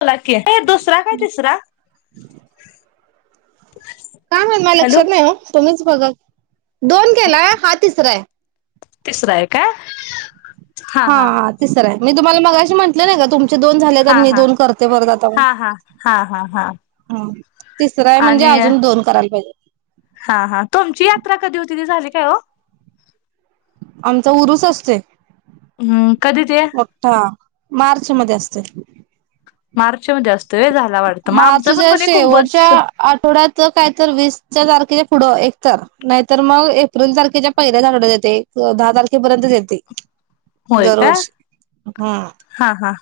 बोला कि अ दुसरा क तिसरा. काय म्हणला हॅलो लक्षात नाही ओ! तुम्हीच बघा कि हा दोन हा केलाय बघतो हा तिसराय तिसरा आहे का हा हा तिसरा आहे मी तुम्हाला मगाशी म्हटलं नाही का तुम तुमचे दोन झालेत आणि हा मी हा दोन करते परत आता म हा हा हा हा हा हं तिसरं आहे म्हणजे आणि अजून दोन करायला पाहिजे. हा हा तुमची यात्रा कधी होती ती झाली काय ओ आमचा उरुस असतोय. हम्म कधी ते मोठा मार्च मध्ये असतोय. मार्चमध्ये असतो. व्हय झाला वाटतं मग आमचं पण मार्चच्या कोणी शेवटच्या कुंभच आठवड्यात काय तर वीसच्या तारखेच्या पुढं एकतर नाहीतर मग एप्रिल तारखेच्या पहिल्याच आठवड्यात येतयं एक दहा तारखेपर्यंतचं येतं. होय का हा हा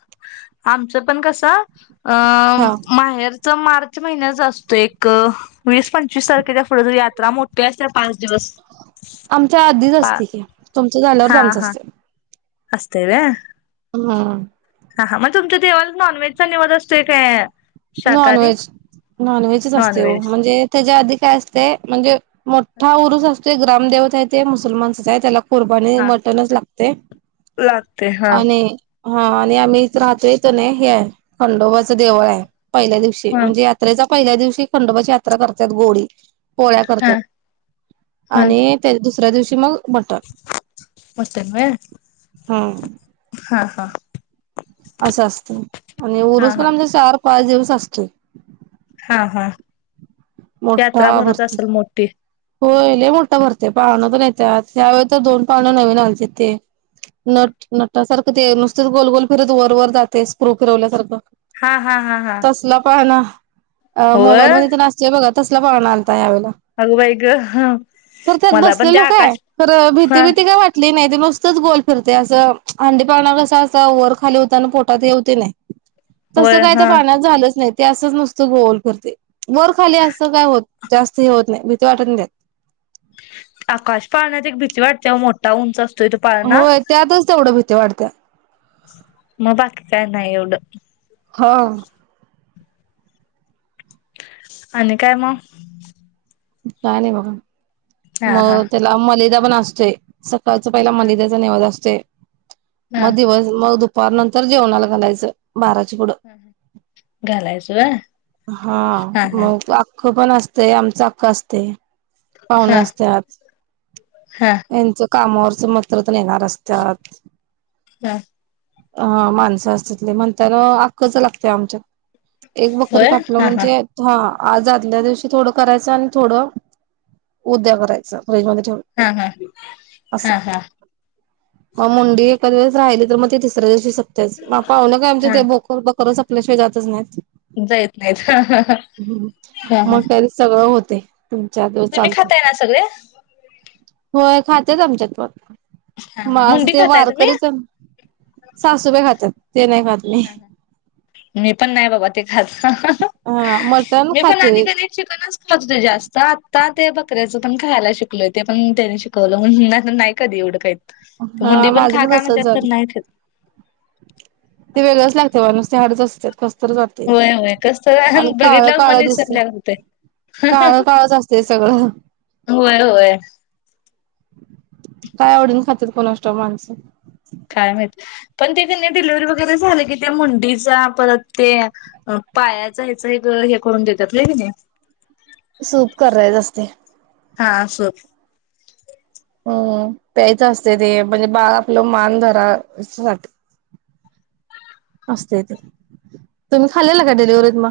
आमचं पण कसं अ हा माहेर मार्च महिन्याचा असतोय एक वीस पंचवीस तारखेच्या पुढेचं यात्रा मोठी असत्या पाच दिवस आमच्या आधीच पा असतय कि तुमचं झाल्यावरच आमचं असतय. असतंयव्हयं. हा. हा हा म तुमच्या देवाला नॉनवेजचा निवद असतोय काय. शाकाहारी नॉनव्हेज नॉनव्हेजच असतय ओ नॉनव्हेज म्हणजे त्याच्या आधी काय असतय म्हणजे मोठा उरुस असतोय ग्रामदेवत आहे ते मुसलमानचच आहे त्याला कुरबानी मटणचं लागतय. लागतय हा हा आणि आम्ही इथ राहतोय इथने हे आहे खंडोबाचं देवळ आहे. पहिल्या दिवशी हा म्हणजे यात्रेचा पहिल्या दिवशी खंडोबाची यात्रा करत्यात गोडी पोळ्या हा करत्यात हा आणि त्याच्या दुसऱ्या दिवशी मग मटण मटन व्हय हम्म हा हा असं असत आणि हा उरूस पण हा आमचा चार पाच दिवस असतोय. हा हा यात्रा मोठा भरत भरती असल मोठ्ठी. होय लय मोठ्ठा भरतोय, पाळण पन येत्यात ह्यावेळी तर दोन पाळण नवीन आलतीत ते नट नटासारखं ते नुसतच गोलगोल फिरत वर वर जातय स्क्रू फिरवल्यासारखं हा हा हा हा तसला पाळणा अ मोबाईलमध्ये तेन आसतोय बघा तसला पाळणा आल. अग बाई गं तर त्यात बसलेलो काय तर भीती हा बीती काय वाटली नाही. ते मस्तच गोल फिरतय असं हंडी पाळणा कसा असा वर खाली होताना पोटात हे होतयं ने तस होय काय हा त्या पाळण्यात झालंच नाही ते असंच नुसतं गोल फिरतंय वर खाली असं काय होत जास्त हे होत नाही भीती वाटत नाही. आकाश पाळण्यात एक भीती वाटत्या ओ मोठा उंच असतो. असतोय तो पाळणा, होय त्यातच तेवढं भीती वाटत्या मग बाकीकी काय. नाही एवढं हा [inaudible] आणि काय मग काय नाही बघ हा हा मग त्याला मलदा पण असतोय. पहिला मलिद्याचा निवास असते, हा मग दिवस मग दु [inaudible] दुपार नंतर जेवणाला घालायचं. बाराच पुुडं घालायचं व्हय हा मग अ्ख पण असते, आमचं अख्खं असते पाहुण हा असते. त्यात हा यांच कामावरच मित्र येणार असत्यात. हा अ माणसं अस तिितली म्हणताना आखखच लागते आमच्या एक बकर होय कापलं हा हा म्हणजे ह आज आदल्या दिवशी थोडं करायचं, आणि थोडं उद्या करायचं. फ्रीजमध्ये ठेव हा हा अस हा हा मग मुंडी एका वेळेस राहिली तर मग ते तिसऱ्या दिवशी सपते, मापाव ना काय आमचे हा ते भो बकरच आपल्याशिय जातच नाहीत. जायत नाहीत हा हा हा [inaudible] ह् हा हा मग त्यारी सगळं होत तुम्ही खाताय ना सगळे [inaudible] [inaudible] होय खातेच आमच्यात प हा मग हा असं मुंडी ते खाताय तुम्ही वारकरीच सासू बाई खातात ते नाही खात. मी मी पण नाही बाबा ते खात. [inaudible] हा मटण मी पण खातोय आधीिकडे चिकनच ख होत हो ते जास्त आ आ ते बकऱ्याचं पण खायला शिकलोय ते पण त्याने शिकवलंून नाही कधी एवढं काही हा मुंडी पण माझं खा खा तसच म्हणत्यात झालं पण नाही खात. ते वेगळंच लागते बा नुसतं हाडच असत्यात कस तर जातय होय होय कसं आणि काळ बघितल्यावर मन काळ दिसतय. विसरल्यावर होतंय काळं काळच असते सगळं. होय होय काय आवडीन खात्यात कोणाचं ठाऊक माणसं. काय माहित पण ती [inaudible] डव्ह व झा क त्या मुं पर पाया करून देत्यात व्हय का नाही. सूप करायच असतय. हा अस. हम पायचं असते ते म्हणजे बाळ आपलं मान धरा असते ते तुम्ही खालेल का डिलीवरीत मग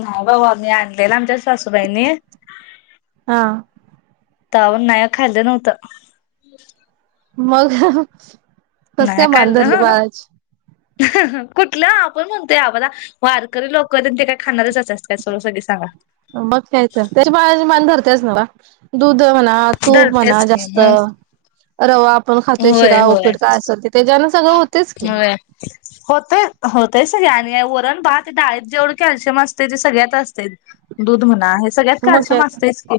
नाही भाऊ आम्ही आणलेल आमच्याच सासूबाईंनी. हा. तवण नाही खाल्लं नव्हतं [inaudible] मग. कस नाही काय मान धरली काललं बाळाची कुठलं. कोण म्हणतोय बघला वारकरी लोकर ते काय खाणारचत काय सर्व सगळी सांगा. मग काय तर त्याच्या मा मान धरतेच ना बा दूध द म्हणा तूप म्हणा धरतेच की जास्त मग रवा. आपण खातोय शिरा उपीट काय असल तेच्यान व्हय होतय होतय सग आणि वरण. भात डाळीत जेवढ कॅल्शियम असते ते सगळ्यात असते दूध म्हणा हे सगळ्यात मग काय कॅल्शियम तर असतंय च की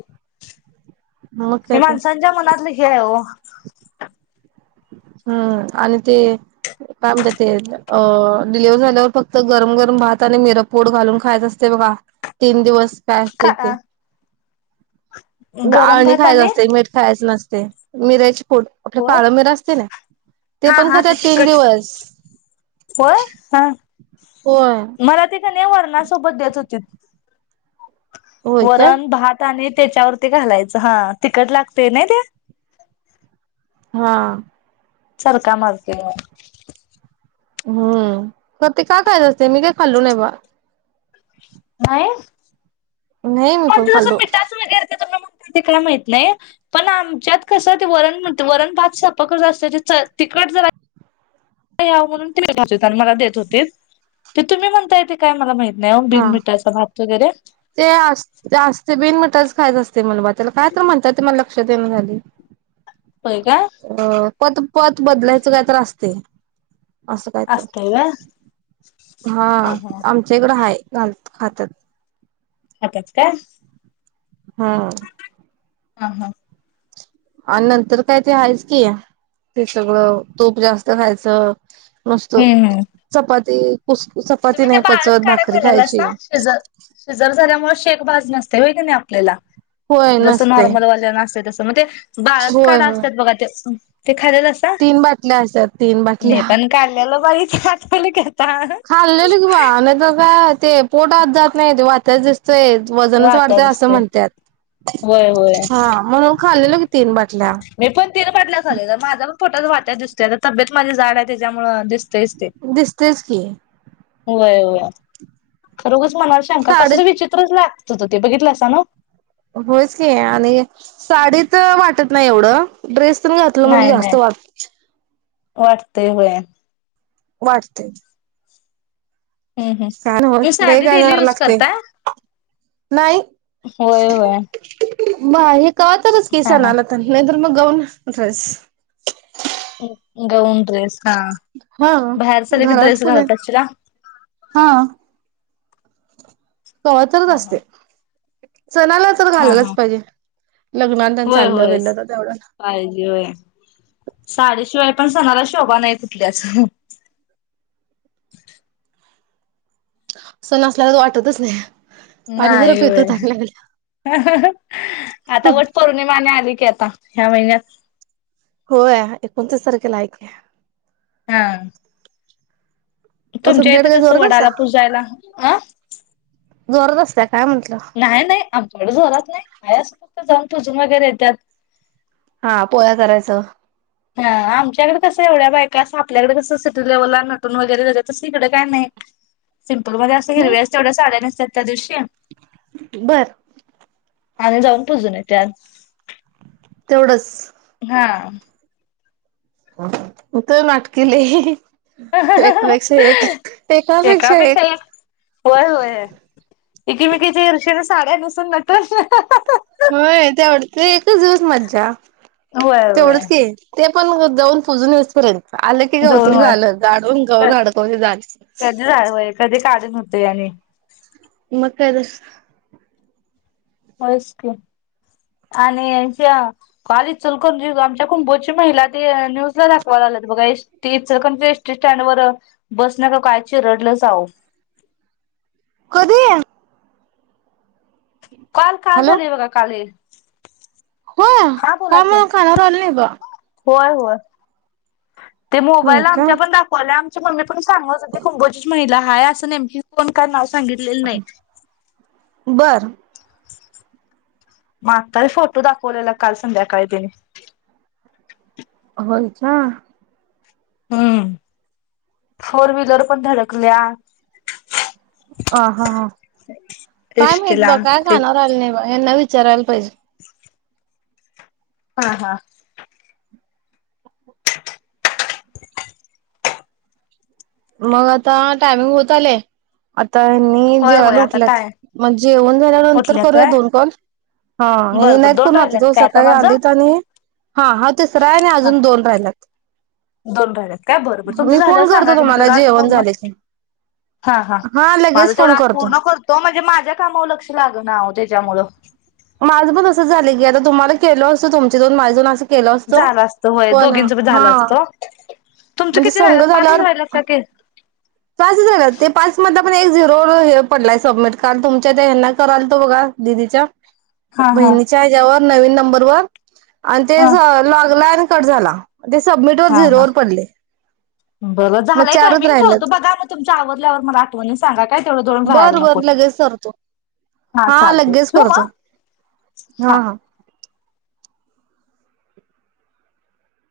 मग हे काय तर माणसांच्या मनात ल हे आहे हो हम्म आणि ते काय म्हणत्यात ते अ डिलिवरी झाल्यावर फक्त गरम गरम भात आणि मिर पोड घालून खायच असते बघा तीन दिवस. काय असते का ते गरम आळणी भात खायच आणि असतय एक मीठ खायचं नसतय मिराची फोट आपलं हो काळ मिरा असते ना ते हा पण हा खातात तीन तिखट दिवस होय हा होय मला तिकने वरणा र्सोबत देत होती होय का वरण भात आणि त्याच्यावरती घालायचं हा तिकट लागतय ना ते हा. चरका मारते हम्म ते काय खायच असते मी काय खाल्लू नाही बा नाहीय. नाही मी पण म्हणज जसं खाल्लो मिठाचं वगैरे ते काय माहित नाही पण आमच्यात कसं ते वरण म्हण वरण भात स्वयंपाक करत अस टच या म्हणून त आणि मला देत होते ते तुम्ही म्हणता येते काय मला माहिती हा ते अस असते बिन आताच खायच असतय मुलबा त्याला काय तर म्हणतात ते मला लक्षात देण झाली. होय काय? अ पत पत बदलायचं कायतर असतय. असं कायत असतय व्हय हा आमच्या इकडं हाय. हातात. हातात का? हा हा हा आणि नंतर काय ते हायच की ते सगळं तूप जास्त खायचं नसतो हम्म हम्म चपाती कुस चपाती तुम्ही ते नाही बाळत पचत काढ्या भाकरी खायची पिलेलासा सीझर सीझरझाल्यामुळे शे बाज नसतंय व्हय क नाय आपल्या होय जसं नसते नॉर्मलवाल्याना असतंय तस म ते बाळच होय काढा होय असत्यात बघा ते ते खालेलासा तीन बाटल्या असतात तीन मी बाटल्या पण काढलेल [unintelligible] [unintelligible] बा आणि काय ते पोटात जात नाय वातच दिस तय वजनच वात्या वाढतय असं दिसते म्हणत्यात होय होय हा म्हणून खाल्लेलं मी तीन बाट मी पण तीन बाटल्या खालेल्या माझा पण पोटाच्या वाट्यात दिसतोय आता तब्येत माझी जाड आहे त्याच्यामुळ दिस दिसतयच की, व्हय व्हय उगच मनाला शंका साडीत कसल विचित्रच लाग त होत ते बघितलास ना होयच की आणि साडी त वाटत नाय एवढं ड्रेस ड्रेस तेन घातलं म्हणजे नाही जास्त नाही वाट वाटतय होया. वाटतय. हम्म तुम्ही कायचं लय साडी गार डेली गार युज लागतय करताय नाही. होय होय. बा हे कवा तरच की हा सणं हा आला तर हे तर मग गाऊन ड्रेस गाऊन ड्रेस हा हा बाहेर सगळीक घरात ड्रेस कोण आहे घालत अशीला हा कवा तरच असते हा सणाला तर हा घालालाच हा पाहिजे. लग्नाला तेन होय चाललं होय. बिललं तर तेवढं पाहिजे होय. साडी शिवाय पण सणाला शोभा नाय कुठल्याच सण असल्यागत वाटतच नाही. पाणी जरा नाय पितो व्हय. तहान लागल्या आता वट पौर्णिमानी आली की आता ह्या महिन्यात होय एकोणतीस तारखेला हाय की हा मग तुमच्या इथं तुमच्याकडे काय कसं जोरात असत्या वडाला पूजायला अ वरच असतय. नाय नाय आमच्याकडच जोरात नाय आहे असं फक्त जाऊन पुजून वगैरे येत्यात. हा पोळया करायचं. हा आमच्याकड कसं एवढ्या बायका असं आपल्याकडे कसं सिटी लेवलला नटून वगैरे जातात तस इकड काय नाय. [inaudible] सिंपलमध्ये अस हिरव्याच हम्म तेवढ्या सा्डया नेसतात त्या दिवशी बर आणि जाऊन पुजून येत्यात. तेवढंच हा उत नाटकेलय एकापेक्षा एक एकापेक्षाएक होय होय. एकीमेकीच्या इरषला साड्या नेसून [unintelligible] होय तेवढ ते एकच दिवस मज्जा होय होय तेवढच कि ते पण जाऊन पुजून येंऊस पर्यंत आलं की गवत जाऊन होय झालं काडून गाउन अडकवल कि झाय कधी जावय कधी काढन व्हतय आणि [unintelligible] मस्क आणि ह्या कॉलेज चल करून आमच्या कुंभोची महिला ते न्यूज ला दाखवा लात बघा एसी एसटी स्टँड व बस न का काय चिरडलंच आवो. कधी! काल काल झालंय बघा काल. हो हा बोला का की मला कानावर आलंनी बगा. होय होय ते होय मोबाईल का आमच्या पण दाखवले आमची मम्मी त पण सांग कुंकोजीच महिला हाय असं नेमकी कोण काय नाव सांगितलेलं नाहीत. बर मग आता फोटो दाखवलेला काल संध्याकाळी तेने अच्छा. हम्म फोर व्हिलर पण धडकल्या ह हा हा काय माहित एसटीला बाघा काय ते काणावर आलं नाही बगा यांना विचारायला पाहिजे. हा हा. [unintelligible] मग आता टायमिंग होत आलंय. तानी होय होय जेवायला आता उठल्यात काय मग जेवन झाल्यानंतर उठल्या करूया काय दोन कॉल हा बरं बर नाहीत दोन कोण आते राहिल्यात तो काय आता सकाळी माझं आलीत आणि हा हा तिसरा आहे आणि हा अजून दोन राहिलात. दोन राहिल्यात काय बर बर तुमचं मी फोन झाल्यावर सांगा करतो की मी तुम्हाला तेवडं आज जेवण पूर्ण झाले की हा हा माझं लगेच तेवढं फोन आज करतो पूर्ण करतो म्हणजे माझ्या कामावर लक्ष लाग ना ओ त्याच्यामुळं माझं पण असंच झालय की आता तुम्हाला केलं असतं तुमचे दोन माझे दोन अस केलो असतो झालं असतं होय पण दोघींच बी हा. झालं असतं तुमचं म्हणजे किती संघ राहिल्यात पाचच झाल्यावर राहिल्यात का की पाच झाला ते पाच म पण एक झिरो हे पडलाय सबमिट काल तुमच्या त्या हयाना करालतो बघा दिदीच्या हा हा बहिणीच्या ह्याच्यावर नवीन नंबरवर आणि ते हा लागला आणि कट झाला. ते सबमिट वर हा हा झिरोवर पडलय बरं मग झालंय चारच टायमिंग ठेवतो राहिलेत. बघा मग तुमच्या आवरल्यावर मला आठवनीन सा सांगा काय तेवढे दोन बर रहायला बर नको लगेच करतो हा चालतय लगेच ठेवु करतो मग. हा हा.